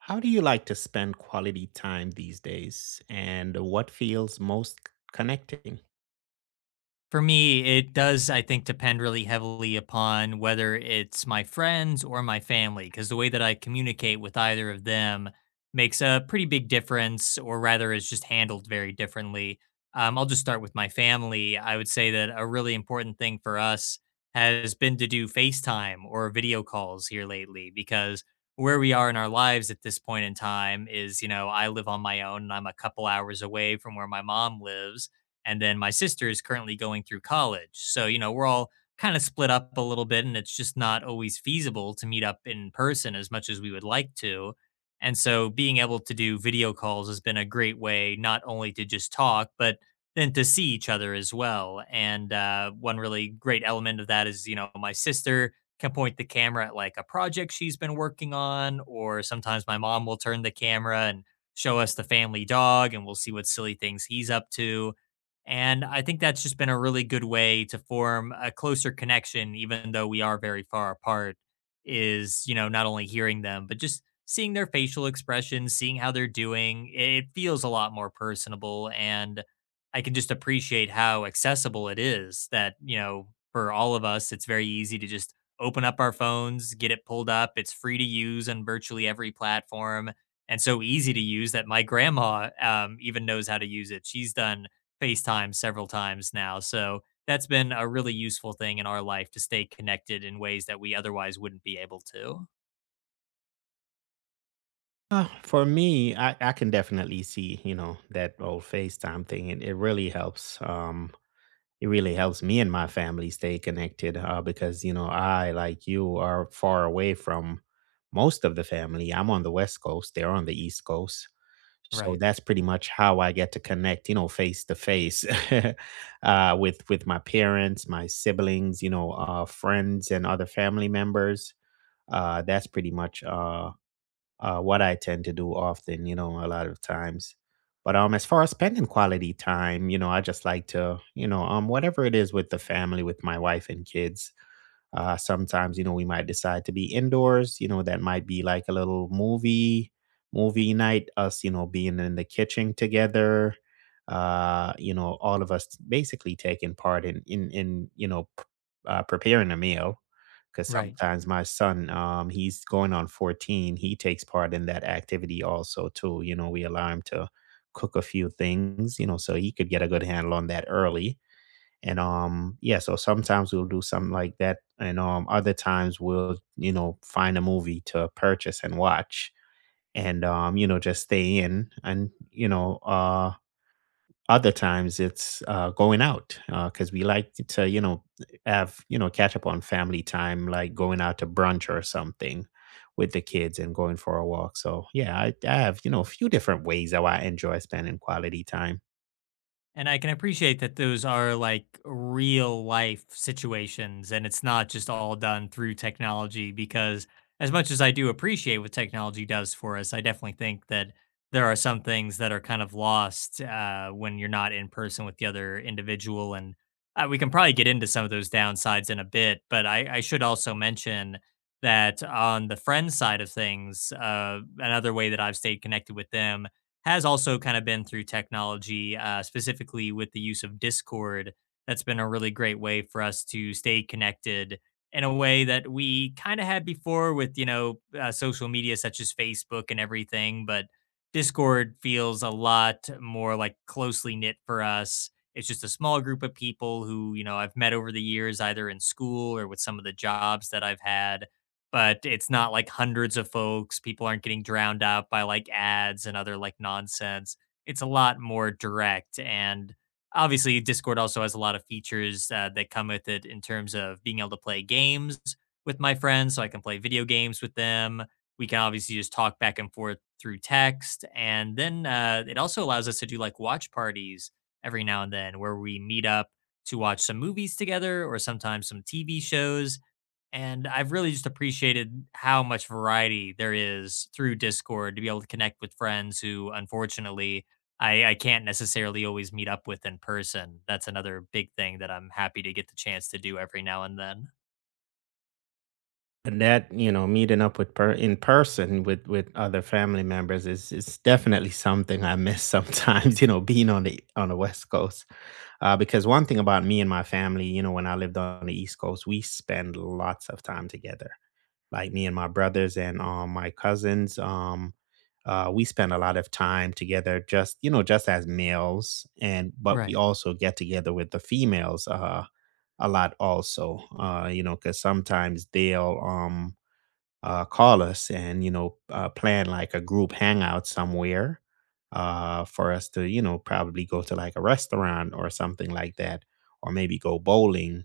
How do you like to spend quality time these days and what feels most connecting? For me, it does, I think, depend really heavily upon whether it's my friends or my family, because the way that I communicate with either of them makes a pretty big difference, or rather, is just handled very differently. I'll just start with my family. I would say that a really important thing for us has been to do FaceTime or video calls here lately, because where we are in our lives at this point in time is, you know, I live on my own and I'm a couple hours away from where my mom lives, and then my sister is currently going through college. So, you know, we're all kind of split up a little bit, and it's just not always feasible to meet up in person as much as we would like to. And so being able to do video calls has been a great way not only to just talk, but then to see each other as well. And one really great element of that is, you know, my sister can point the camera at like a project she's been working on, or sometimes my mom will turn the camera and show us the family dog, and we'll see what silly things he's up to. And I think that's just been a really good way to form a closer connection, even though we are very far apart, is, you know, not only hearing them, but just seeing their facial expressions, seeing how they're doing. It feels a lot more personable. And I can just appreciate how accessible it is that, you know, for all of us, it's very easy to just open up our phones, get it pulled up. It's free to use on virtually every platform and so easy to use that my grandma even knows how to use it. She's done FaceTime several times now. So that's been a really useful thing in our life to stay connected in ways that we otherwise wouldn't be able to. For me, I can definitely see, you know, that old FaceTime thing. It really helps. It really helps me and my family stay connected because, you know, I, like you, are far away from most of the family. I'm on the West Coast, they're on the East Coast. So Right. that's pretty much how I get to connect, you know, face to face with my parents, my siblings, you know, friends, and other family members. That's pretty much what I tend to do often, you know, a lot of times. But as far as spending quality time, you know, I just like to, you know, whatever it is with the family, with my wife and kids, sometimes, you know, we might decide to be indoors. You know, that might be like a little movie night. Us, you know, being in the kitchen together. You know, all of us basically taking part in you know preparing a meal. Because Right. sometimes my son, he's going on 14. He takes part in that activity also too. You know, we allow him to cook a few things. You know, so he could get a good handle on that early, and yeah, so sometimes we'll do something like that. And other times we'll, you know, find a movie to purchase and watch and you know, just stay in and other times it's going out because we like to, you know, have, you know, catch up on family time, like going out to brunch or something with the kids and going for a walk. So yeah, I have, you know, a few different ways how I enjoy spending quality time. And I can appreciate that those are like real life situations, and it's not just all done through technology, because as much as I do appreciate what technology does for us, I definitely think that there are some things that are kind of lost when you're not in person with the other individual. And we can probably get into some of those downsides in a bit, but I should also mention that on the friend side of things, another way that I've stayed connected with them has also kind of been through technology, specifically with the use of Discord. That's been a really great way for us to stay connected in a way that we kind of had before with, you know, social media such as Facebook and everything. But Discord feels a lot more like closely knit for us. It's just a small group of people who, you know, I've met over the years, either in school or with some of the jobs that I've had, but it's not like hundreds of folks. People aren't getting drowned out by like ads and other like nonsense. It's a lot more direct. And obviously, Discord also has a lot of features that come with it in terms of being able to play games with my friends. So I can play video games with them. We can obviously just talk back and forth through text. And then it also allows us to do like watch parties every now and then, where we meet up to watch some movies together, or sometimes some TV shows. And I've really just appreciated how much variety there is through Discord to be able to connect with friends who, unfortunately, I can't necessarily always meet up with in person. That's another big thing that I'm happy to get the chance to do every now and then. And that, you know, meeting up with per in person with other family members is definitely something I miss sometimes, you know, being on the West Coast. Because one thing about me and my family, you know, when I lived on the East Coast, we spend lots of time together. Like me and my brothers and my cousins, we spend a lot of time together, just you know, just as males, and but we Right. also get together with the females, a lot also, you know, because sometimes they'll call us and you know plan like a group hangout somewhere, for us to you know probably go to like a restaurant or something like that, or maybe go bowling.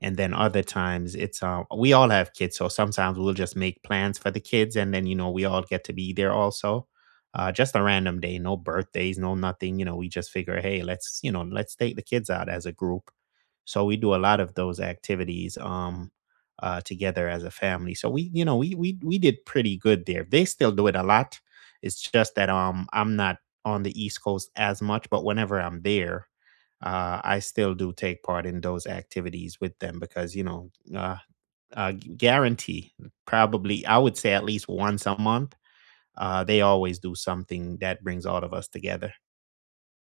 And then other times it's we all have kids, so sometimes we'll just make plans for the kids and then you know we all get to be there also. Just a random day, no birthdays, no nothing, you know, we just figure, hey, let's, you know, let's take the kids out as a group. So we do a lot of those activities together as a family. So we, you know, we did pretty good there. They still do it a lot. It's just that I'm not on the East Coast as much, but whenever I'm there, I still do take part in those activities with them because, you know, uh, guarantee probably, I would say at least once a month, they always do something that brings all of us together.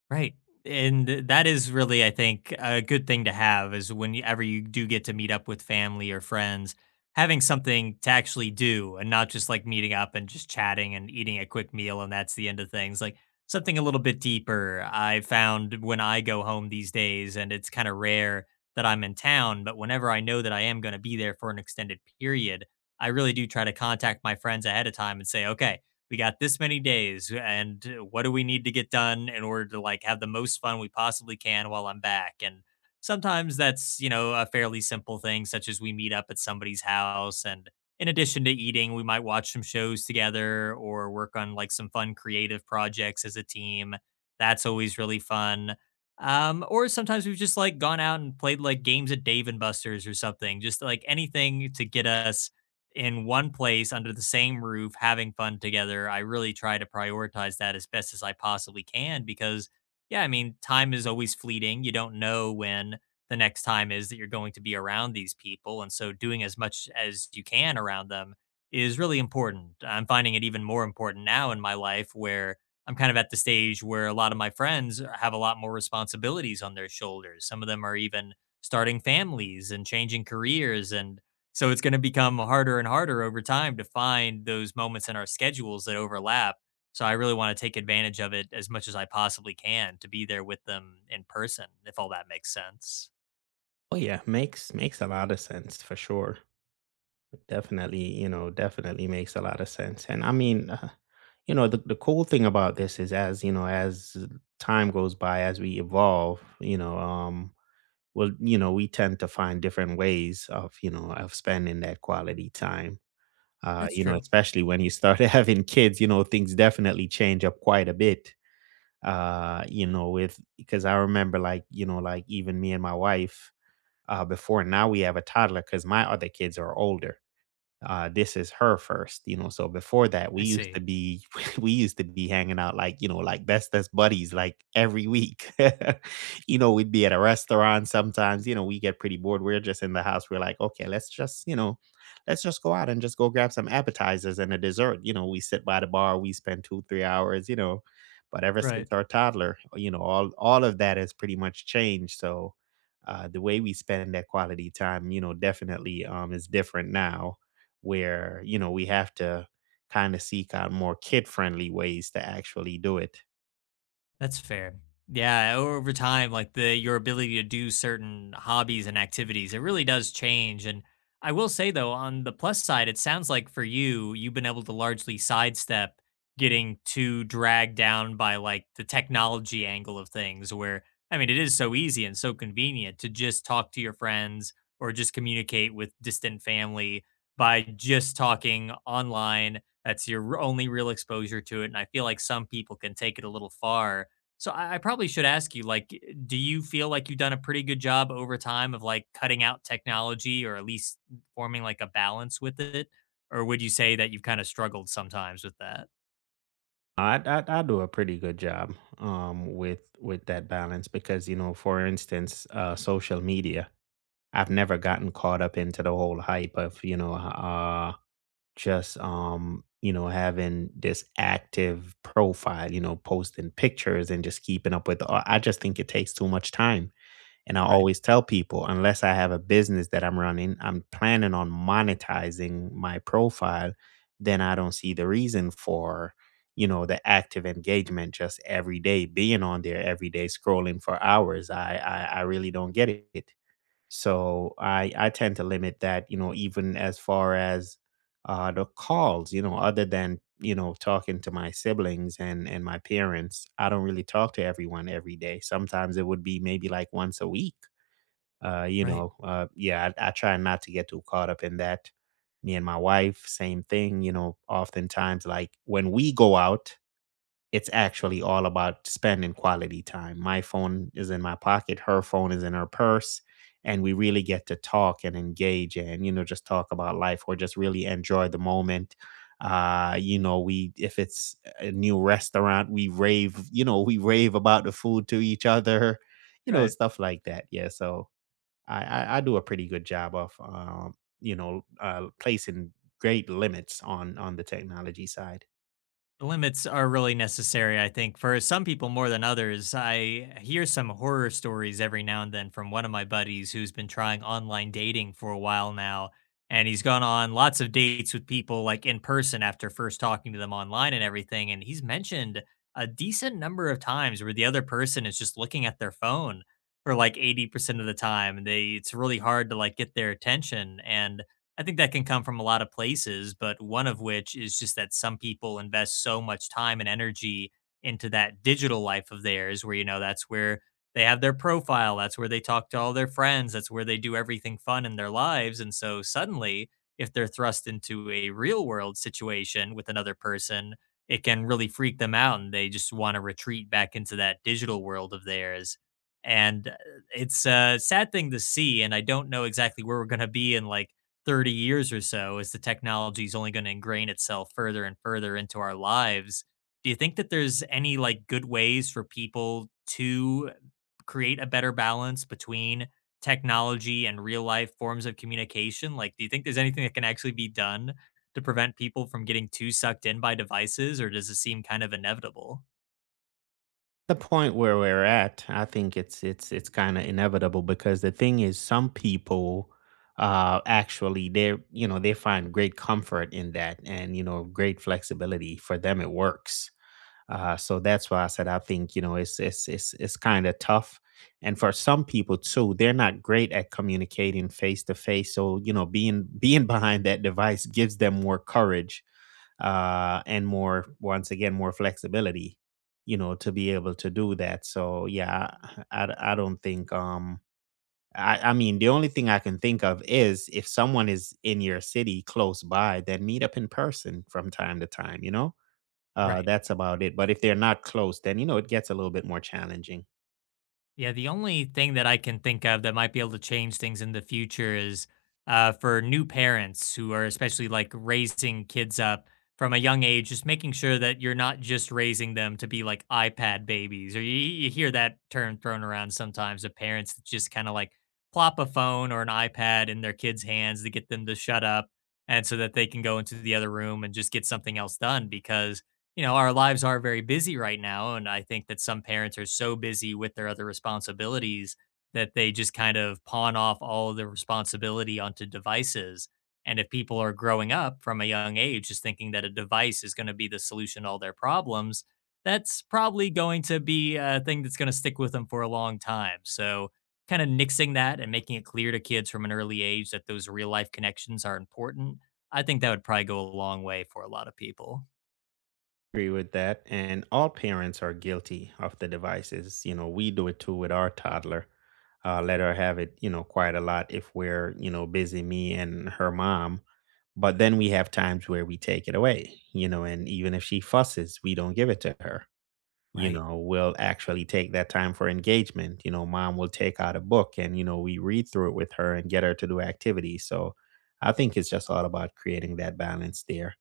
Right. And that is really, I think, a good thing to have, is whenever you do get to meet up with family or friends, having something to actually do, and not just like meeting up and just chatting and eating a quick meal, and that's the end of things. Like something a little bit deeper. I found when I go home these days, and it's kind of rare that I'm in town, but whenever I know that I am going to be there for an extended period, I really do try to contact my friends ahead of time and say, okay, we got this many days, and what do we need to get done in order to like have the most fun we possibly can while I'm back? And sometimes that's, you know, a fairly simple thing, such as we meet up at somebody's house and in addition to eating we might watch some shows together or work on like some fun creative projects as a team. That's always really fun. Or sometimes we've just like gone out and played like games at Dave and Buster's or something, just like anything to get us in one place under the same roof having fun together. I really try to prioritize that as best as I possibly can because, yeah, I mean, time is always fleeting. You don't know when the next time is that you're going to be around these people. And so doing as much as you can around them is really important. I'm finding it even more important now in my life, where I'm kind of at the stage where a lot of my friends have a lot more responsibilities on their shoulders. Some of them are even starting families and changing careers, and so it's going to become harder and harder over time to find those moments in our schedules that overlap. So I really want to take advantage of it as much as I possibly can to be there with them in person, if all that makes sense. Oh yeah, makes a lot of sense for sure. Definitely, you know, definitely makes a lot of sense. And I mean, you know, the cool thing about this is as, you know, as time goes by, as we evolve, you know, well, you know, we tend to find different ways of, you know, of spending that quality time. That's You know, true. especially when you start having kids, you know, things definitely change up quite a bit. You know, with because I remember, like, you know, like even me and my wife, before now we have a toddler because my other kids are older. This is her first, you know, so before that, we I used to see. be we used to be hanging out like, you know, like best as buddies, like every week. You know, we'd be at a restaurant sometimes, you know, we get pretty bored. We're just in the house. We're like, okay, let's just, you know, let's just go out and just go grab some appetizers and a dessert. You know, we sit by the bar, we spend two, 3 hours, you know. But ever Right. since our toddler, you know, all of that has pretty much changed. So the way we spend that quality time, you know, definitely is different now, where, you know, we have to kind of seek out more kid-friendly ways to actually do it. That's fair. Yeah, over time, like, the your ability to do certain hobbies and activities, it really does change. And I will say though, on the plus side, it sounds like for you, you've been able to largely sidestep getting too dragged down by like the technology angle of things, where, I mean, it is so easy and so convenient to just talk to your friends or just communicate with distant family by just talking online. That's your only real exposure to it. And I feel like some people can take it a little far, so I probably should ask you, like, do you feel like you've done a pretty good job over time of like cutting out technology, or at least forming like a balance with it? Or would you say that you've kind of struggled sometimes with that? I do a pretty good job with that balance, because you know, for instance, social media, I've never gotten caught up into the whole hype of, you know, just you know, having this active profile, you know, posting pictures and just keeping up with, I just think it takes too much time. And I Right. always tell people, unless I have a business that I'm running, I'm planning on monetizing my profile, then I don't see the reason for, you know, the active engagement, just every day, being on there every day, scrolling for hours. I really don't get it. So I tend to limit that, you know, even as far as the calls, you know, other than, you know, talking to my siblings and my parents, I don't really talk to everyone every day. Sometimes it would be maybe like once a week. Right. Yeah, I try not to get too caught up in that. Me and my wife, same thing. You know, oftentimes, like when we go out, it's actually all about spending quality time. My phone is in my pocket, her phone is in her purse, and we really get to talk and engage and, you know, just talk about life or just really enjoy the moment. You know, if it's a new restaurant, you know, we rave about the food to each other, you know, Right. stuff like that. Yeah. So, I do a pretty good job of, you know, placing great limits on the technology side. Limits are really necessary, I think, for some people more than others. I hear some horror stories every now and then from one of my buddies who's been trying online dating for a while now. And he's gone on lots of dates with people like in person after first talking to them online and everything. And he's mentioned a decent number of times where the other person is just looking at their phone for like 80% of the time. And they, it's really hard to like get their attention. And I think that can come from a lot of places, but one of which is just that some people invest so much time and energy into that digital life of theirs, where, you know, that's where they have their profile, that's where they talk to all their friends, that's where they do everything fun in their lives. And so suddenly, if they're thrust into a real world situation with another person, it can really freak them out, and they just want to retreat back into that digital world of theirs. And it's a sad thing to see. And I don't know exactly where we're going to be in, like, 30 years or so, as the technology is only going to ingrain itself further and further into our lives. Do you think that there's any like good ways for people to create a better balance between technology and real life forms of communication? Like, do you think there's anything that can actually be done to prevent people from getting too sucked in by devices, or does it seem kind of inevitable? The point where we're at, I think it's kind of inevitable, because the thing is, some people actually, they're, you know, they find great comfort in that, and you know, great flexibility, for them it works. So that's why I said, I think, you know, it's kind of tough, and for some people too, they're not great at communicating face to face. So you know, being being behind that device gives them more courage, and more, once again, more flexibility, you know, to be able to do that. So yeah, I don't think, I mean, the only thing I can think of is if someone is in your city close by, then meet up in person from time to time. You know. Right. That's about it. But if they're not close, then you know it gets a little bit more challenging. Yeah, the only thing that I can think of that might be able to change things in the future is, for new parents who are especially like raising kids up from a young age, just making sure that you're not just raising them to be like iPad babies, or you, hear that term thrown around sometimes of parents that just kind of like plop a phone or an iPad in their kids' hands to get them to shut up, and so that they can go into the other room and just get something else done, because, you know, our lives are very busy right now. And I think that some parents are so busy with their other responsibilities that they just kind of pawn off all of the responsibility onto devices. And if people are growing up from a young age just thinking that a device is going to be the solution to all their problems, that's probably going to be a thing that's going to stick with them for a long time. So, kind of nixing that and making it clear to kids from an early age that those real life connections are important, I think that would probably go a long way for a lot of people. Agree with that. And all parents are guilty of the devices. You know, we do it too with our toddler. Let her have it, you know, quite a lot if we're, you know, busy, me and her mom. But then we have times where we take it away, you know, and even if she fusses, we don't give it to her. You Right. know, we'll actually take that time for engagement. You know, mom will take out a book and, you know, we read through it with her and get her to do activities. So I think it's just all about creating that balance there,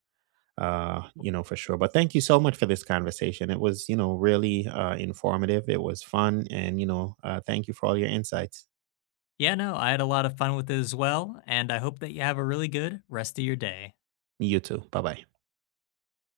you know, for sure. But thank you so much for this conversation. It was, you know, really informative. It was fun. And, you know, thank you for all your insights. Yeah, no, I had a lot of fun with it as well, and I hope that you have a really good rest of your day. You too. Bye bye.